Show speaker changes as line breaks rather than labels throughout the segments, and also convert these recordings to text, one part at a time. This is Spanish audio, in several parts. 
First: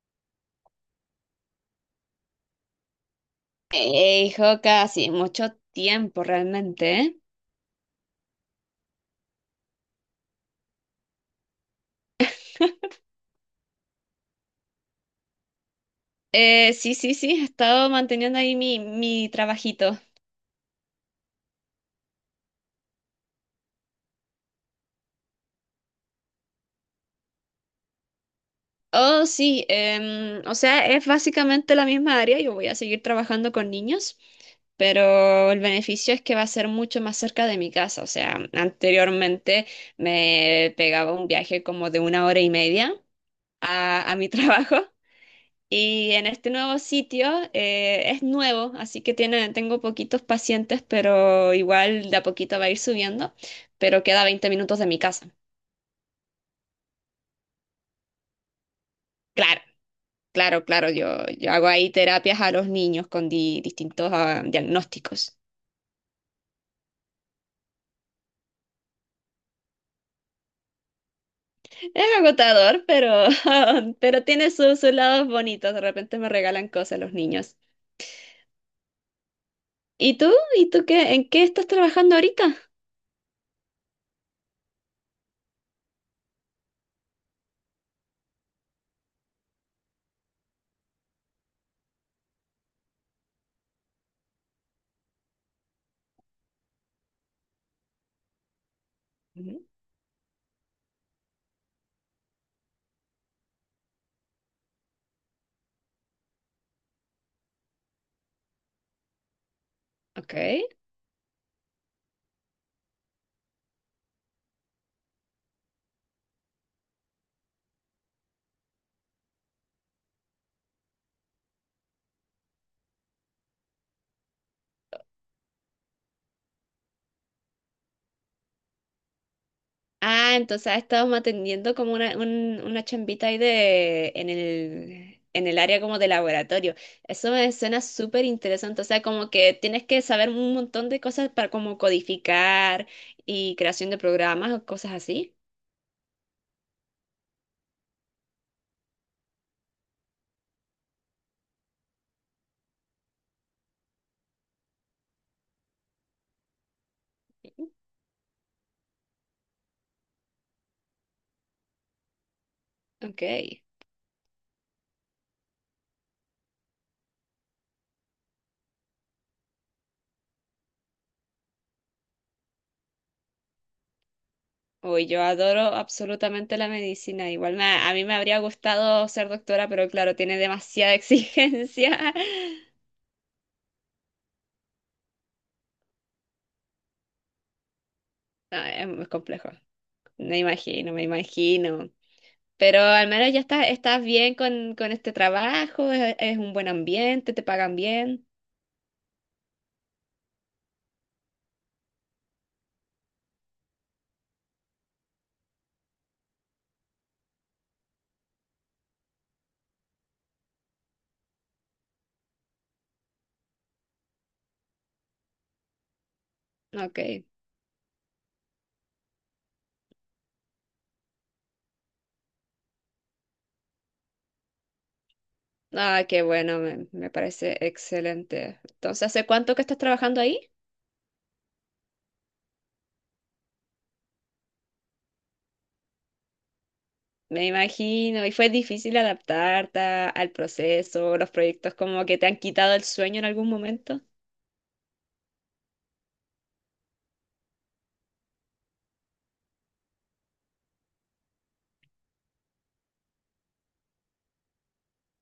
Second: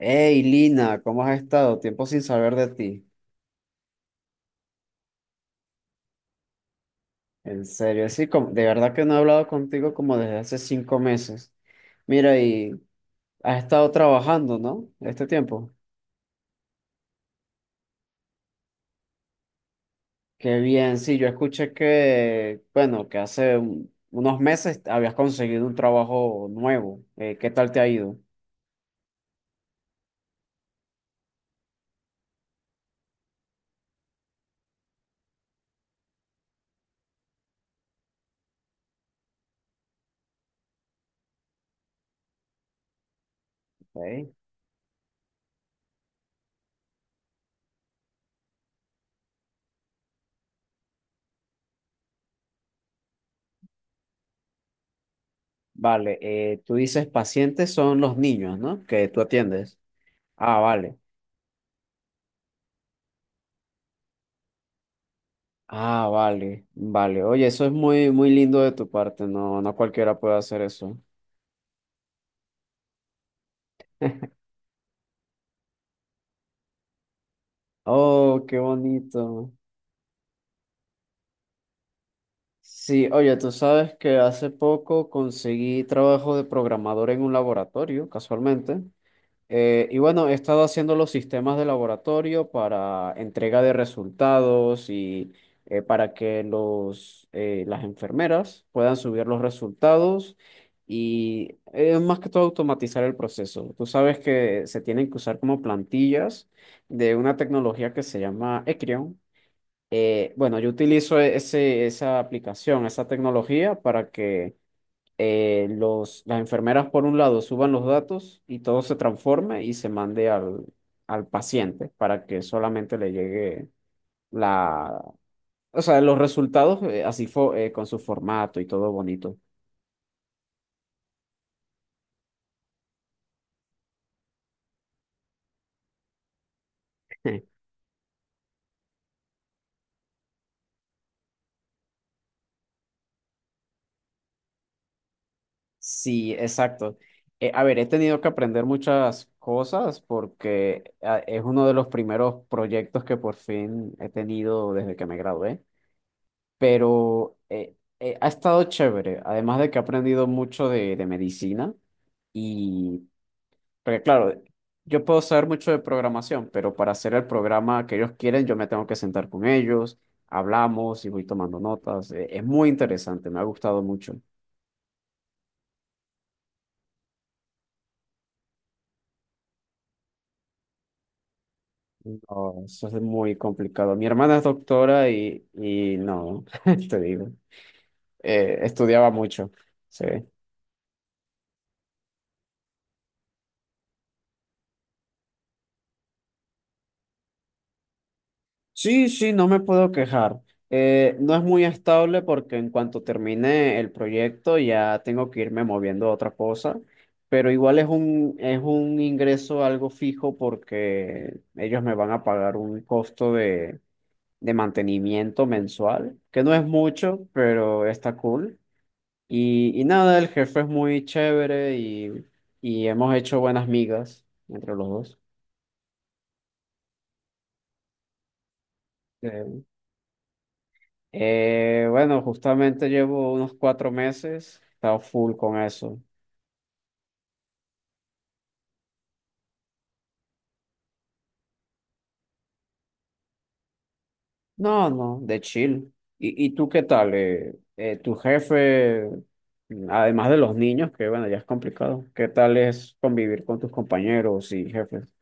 Hey Lina, ¿cómo has estado? Tiempo sin saber de ti.
Hey, Joka, sí, mucho tiempo realmente, ¿eh?
En serio, sí, de verdad que no he hablado contigo como desde hace 5 meses. Mira, y has estado trabajando, ¿no? Este tiempo.
Sí, he estado manteniendo ahí mi trabajito.
Qué bien, sí, yo escuché que, bueno, que hace unos meses habías conseguido un trabajo nuevo. ¿Qué tal te ha ido?
Oh, sí, o sea, es básicamente la misma área, yo voy a seguir trabajando con niños, pero el beneficio es que va a ser mucho más cerca de mi casa, o sea, anteriormente me pegaba un viaje como de 1 hora y media a mi
Ok.
trabajo. Y en este nuevo sitio es nuevo, así que tengo poquitos pacientes, pero igual de a poquito va a ir subiendo, pero queda 20 minutos de mi casa.
Vale, tú dices pacientes son los niños, ¿no? Que tú
Claro,
atiendes. Ah,
claro, claro,
vale.
yo hago ahí terapias a los niños con distintos diagnósticos.
Ah, vale, vale. Oye, eso es muy, muy lindo de tu parte. No, no cualquiera puede hacer eso.
Es agotador, pero pero tiene sus lados bonitos, de repente me regalan cosas los niños.
Oh, qué bonito.
¿Y tú? ¿Y tú qué? ¿En qué estás trabajando ahorita?
Sí, oye, tú sabes que hace poco conseguí trabajo de programador en un laboratorio, casualmente. Y bueno, he estado haciendo los sistemas de laboratorio para entrega de resultados y para que las enfermeras puedan subir los
Ujú.
resultados y más que todo automatizar el proceso. Tú sabes que se tienen que usar como plantillas de una tecnología que se llama Ecrion.
Ok.
Bueno, yo utilizo esa aplicación, esa tecnología para que las enfermeras por un lado suban los datos y todo se transforme y se mande al paciente para que solamente le llegue la, o sea, los resultados así con su formato y todo bonito.
Ah, entonces has atendiendo como una chambita ahí de, en en el área como de laboratorio. Eso me suena súper interesante. O sea, como que tienes que saber un montón de cosas para como codificar y creación de programas o cosas así.
Sí, exacto. A ver, he tenido que aprender muchas cosas porque es uno de los primeros proyectos que por fin he tenido desde que me gradué, pero ha estado chévere, además de que he aprendido mucho de medicina. Y,
Ok.
porque claro, yo puedo saber mucho de programación, pero para hacer el programa que ellos quieren, yo me tengo que sentar con ellos, hablamos y voy tomando notas. Es muy interesante, me ha gustado mucho.
Uy, yo adoro absolutamente la medicina. Igual a mí me habría gustado ser doctora, pero claro, tiene demasiada exigencia.
No, eso es muy complicado. Mi hermana es doctora y no, te digo,
No, es muy
estudiaba mucho.
complejo.
Sí.
Me imagino, me imagino. Pero al menos ya estás bien con este trabajo, es un buen ambiente, te pagan bien.
Sí, sí, no me puedo quejar. No es muy estable porque en cuanto termine el proyecto ya tengo que irme moviendo a otra cosa, pero igual es un ingreso algo fijo porque ellos me van a pagar un costo de mantenimiento mensual, que no es
Ok.
mucho, pero está cool. Y nada, el jefe es muy chévere y hemos hecho buenas migas entre los dos.
Ah, qué bueno, me parece excelente. Entonces, ¿hace cuánto que estás trabajando ahí?
Bueno, justamente llevo unos 4 meses, he estado full con eso.
Me imagino, y fue difícil adaptarte al proceso, los proyectos como que te han quitado el sueño en algún momento.
No, no, de chill. ¿Y tú qué tal? Tu jefe, además de los niños, que bueno, ya es complicado, ¿qué tal es convivir con tus compañeros y jefes?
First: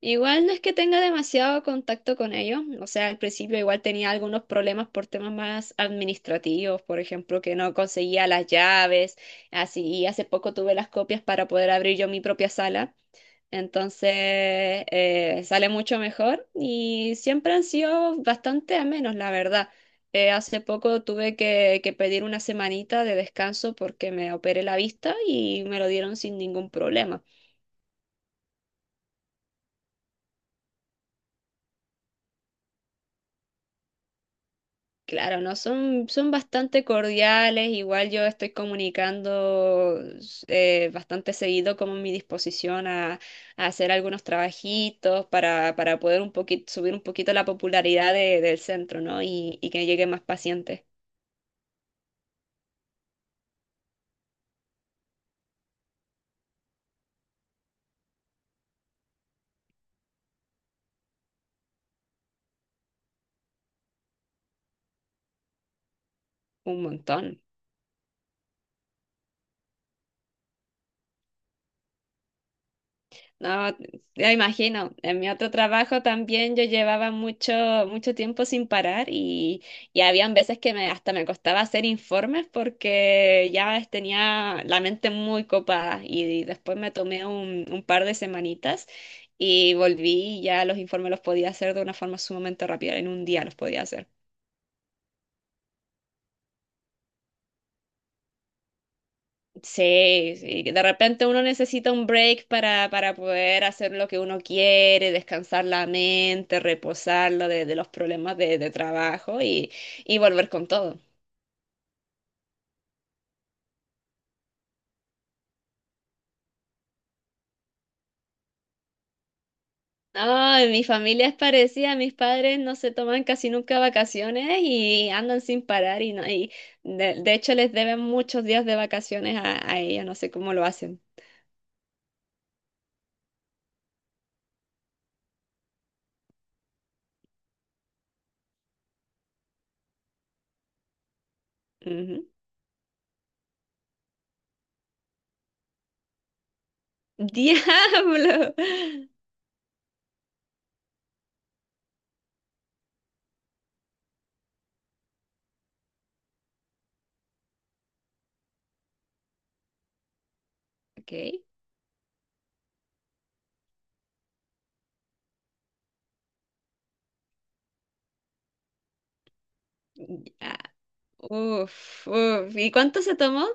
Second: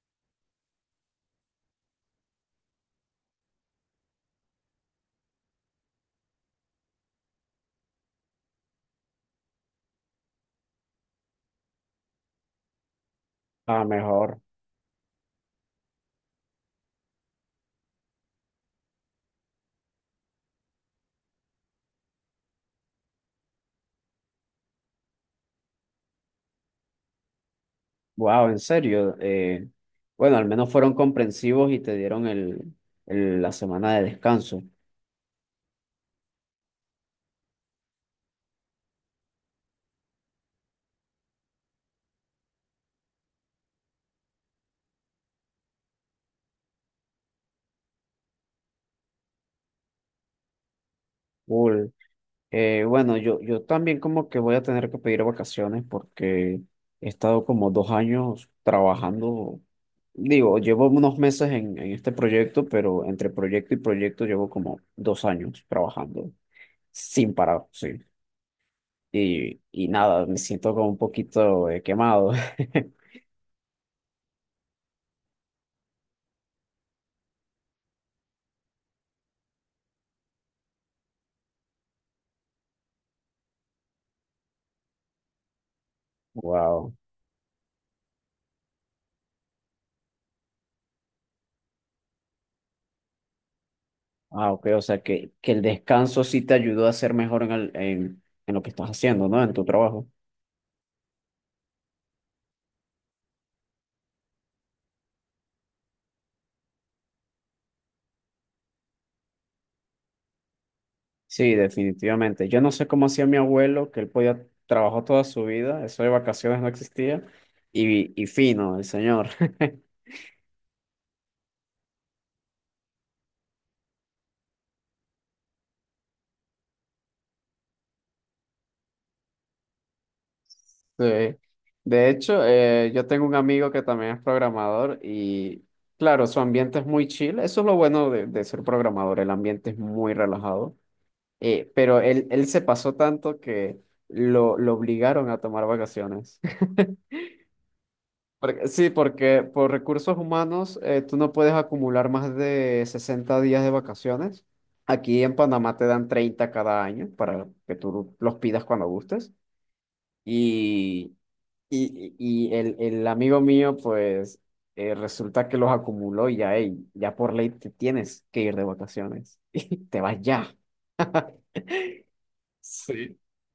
Igual no es que tenga demasiado contacto con ellos, o sea, al principio igual tenía algunos problemas por temas más administrativos, por ejemplo, que no conseguía las llaves, así, y hace poco tuve las copias para poder abrir yo mi propia sala,
Ah,
entonces
mejor.
sale mucho mejor y siempre han sido bastante amenos, la verdad. Hace poco tuve que pedir una semanita de descanso porque me operé la vista y me lo dieron sin ningún problema.
Wow, en serio. Bueno, al menos fueron comprensivos y te dieron la semana de descanso.
Claro, no, son bastante cordiales, igual yo estoy comunicando bastante seguido como mi disposición a hacer algunos trabajitos para poder un poquito, subir un poquito la popularidad del centro, ¿no? Y que lleguen más pacientes,
Cool. Bueno, yo también como que voy a tener que pedir vacaciones porque he estado como 2 años trabajando. Digo, llevo unos meses en este proyecto, pero entre proyecto y proyecto llevo como 2 años trabajando
un
sin
montón.
parar, sí. Y nada, me siento como un poquito quemado.
No, ya imagino. En mi otro trabajo también yo llevaba mucho, mucho tiempo sin parar y habían veces que me, hasta me costaba hacer informes porque ya tenía la mente muy copada y después me
Wow.
tomé un par de semanitas y volví y ya los informes los podía hacer de una forma sumamente rápida. En un día los podía hacer.
Ah, ok, o sea que el descanso sí te ayudó a ser mejor en lo que estás haciendo, ¿no? En tu trabajo.
Sí, sí, que de repente uno necesita un break para poder hacer lo que uno quiere, descansar la mente, reposarlo de los problemas de trabajo y volver con todo.
Sí, definitivamente. Yo no sé cómo hacía mi abuelo, que él podía trabajar toda su vida, eso de vacaciones no existía, y fino, el señor.
Ay, mi familia es parecida, mis padres no se toman casi nunca vacaciones y andan sin parar y, no, y de hecho les deben muchos días de vacaciones a ella, no sé cómo lo hacen.
Sí. De hecho, yo tengo un amigo que también es programador claro, su ambiente es muy chill, eso es lo bueno de ser programador, el ambiente es muy relajado. Pero él,
Ujú.
él se pasó tanto que lo obligaron a tomar vacaciones.
¡Diablo!
Sí, porque por recursos humanos tú no puedes acumular más de 60 días de vacaciones. Aquí en Panamá te dan 30 cada año para que tú los pidas cuando gustes.
Ok.
Y, y el amigo mío, pues resulta que los acumuló y ya, ey, ya por ley te tienes que ir de vacaciones. Y te vas ya.
Ya. Uf, uf. ¿Y cuánto se
Sí.
tomó?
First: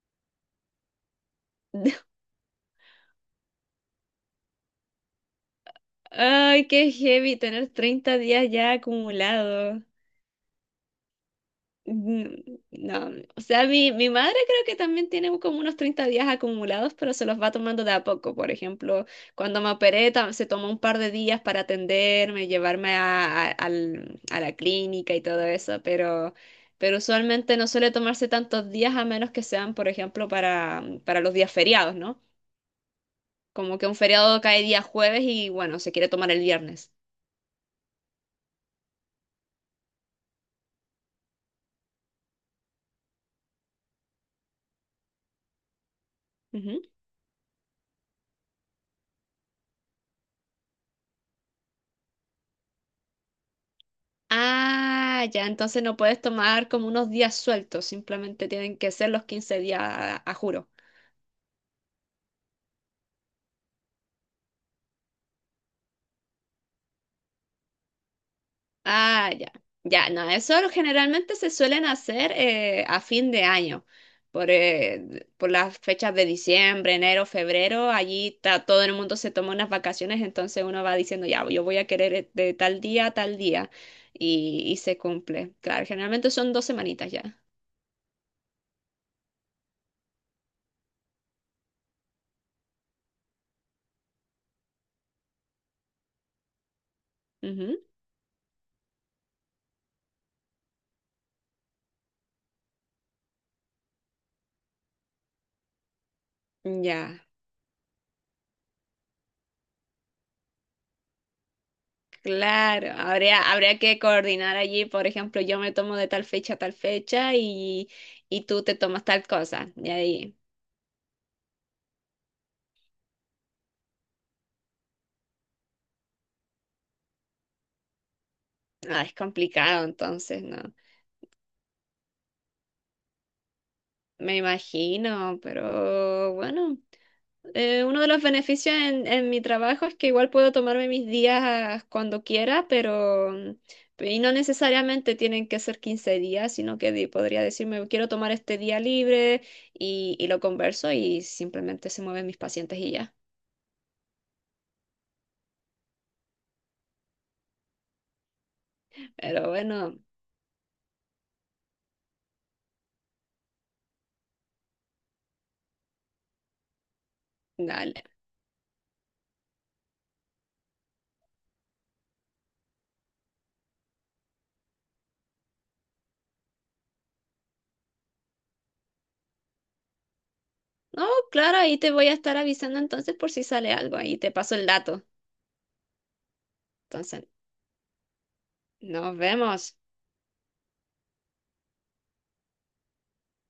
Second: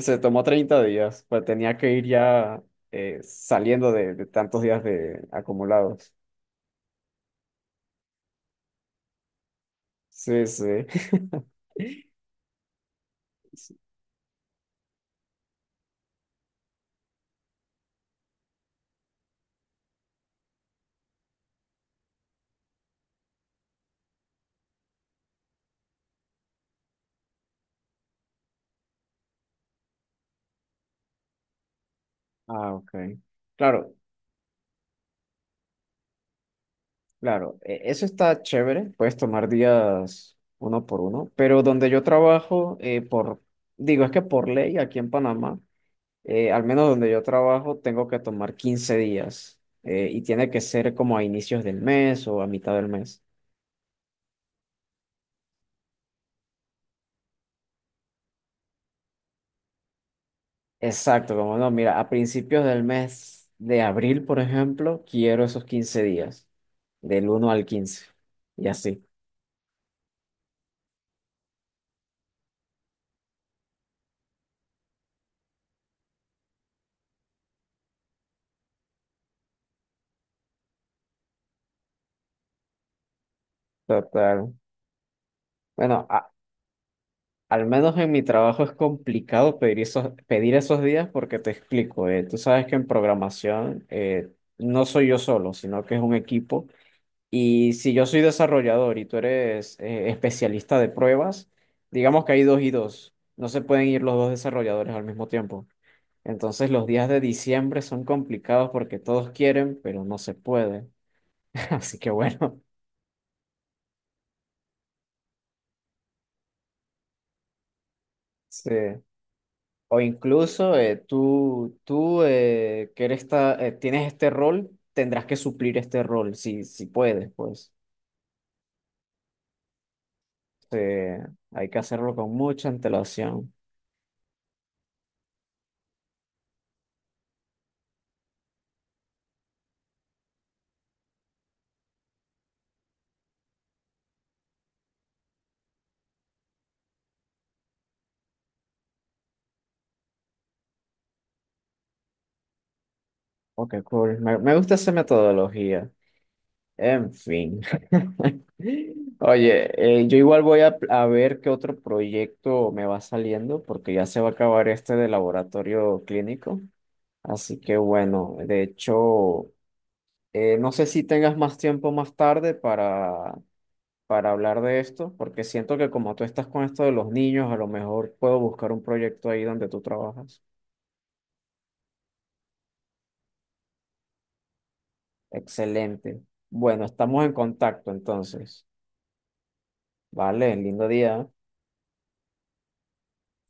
Se tomó 30 días, pues tenía que ir ya saliendo de tantos días de acumulados.
Ay, qué heavy tener 30 días ya acumulados.
Sí, sí.
Mm, No, o sea,
Sí.
mi madre creo que también tiene como unos 30 días acumulados, pero se los va tomando de a poco. Por ejemplo, cuando me operé, se tomó un par de días para atenderme, llevarme a la clínica y todo eso, pero usualmente no suele tomarse tantos días a menos que sean, por ejemplo, para los días feriados, ¿no?
Ah, ok.
Como que
Claro,
un feriado cae día jueves y bueno, se quiere tomar el viernes.
claro. Eso está chévere. Puedes tomar días uno por uno. Pero donde yo trabajo, digo, es que por ley aquí en Panamá, al
Ujú.
menos donde yo trabajo, tengo que tomar 15 días. Y tiene que ser como a inicios del mes o a mitad del mes.
Ah, ya, entonces no puedes tomar como unos días sueltos, simplemente tienen que ser los 15 días a juro.
Exacto, como no, mira, a principios del mes de abril, por ejemplo, quiero esos 15 días, del 1 al 15. Y así.
Ah, ya, ya, no, eso generalmente se suelen hacer a fin de año, por las fechas de diciembre, enero, febrero, allí está, todo el mundo se toma unas vacaciones, entonces uno va diciendo, ya, yo voy a querer de tal día a tal día,
Total.
y se cumple. Claro,
Bueno,
generalmente
a-
son dos semanitas ya.
Al menos en mi trabajo es complicado pedir esos, días porque te explico, tú sabes que en programación no soy yo solo, sino que es un equipo. Y
Ujú.
si yo soy desarrollador y tú eres especialista de pruebas, digamos que hay dos y dos, no se pueden ir los dos desarrolladores al mismo tiempo. Entonces los días de
Ya.
diciembre son complicados porque todos quieren, pero no se puede. Así que bueno,
Claro, habría, habría que coordinar allí, por ejemplo, yo me tomo de tal fecha a tal fecha y tú te
sí.
tomas tal cosa. Y
O
ahí,
incluso tú, tú tienes este rol, tendrás que suplir este rol, si puedes, pues.
ah, es complicado, entonces, ¿no?
Eh, hay que hacerlo con mucha antelación.
Me imagino, pero bueno, uno de los beneficios en mi trabajo es que igual puedo tomarme mis días cuando quiera, pero... Y no necesariamente tienen que ser 15 días, sino que podría decirme, quiero tomar este día libre y lo converso y simplemente se mueven mis pacientes y ya.
Ok, cool. Me gusta esa metodología. En fin.
Pero bueno,
Oye, yo igual voy a ver qué otro proyecto me va saliendo, porque ya se va a acabar este de laboratorio clínico. Así que
dale.
bueno, de hecho, no sé si tengas más tiempo más tarde para hablar de esto, porque siento que como tú estás con esto de los niños, a lo mejor puedo buscar un proyecto ahí donde tú trabajas.
No, claro, ahí te voy a estar avisando entonces por si sale algo. Ahí te paso el dato.
Excelente. Bueno, estamos
Entonces,
en contacto entonces.
nos vemos.
Vale, lindo día.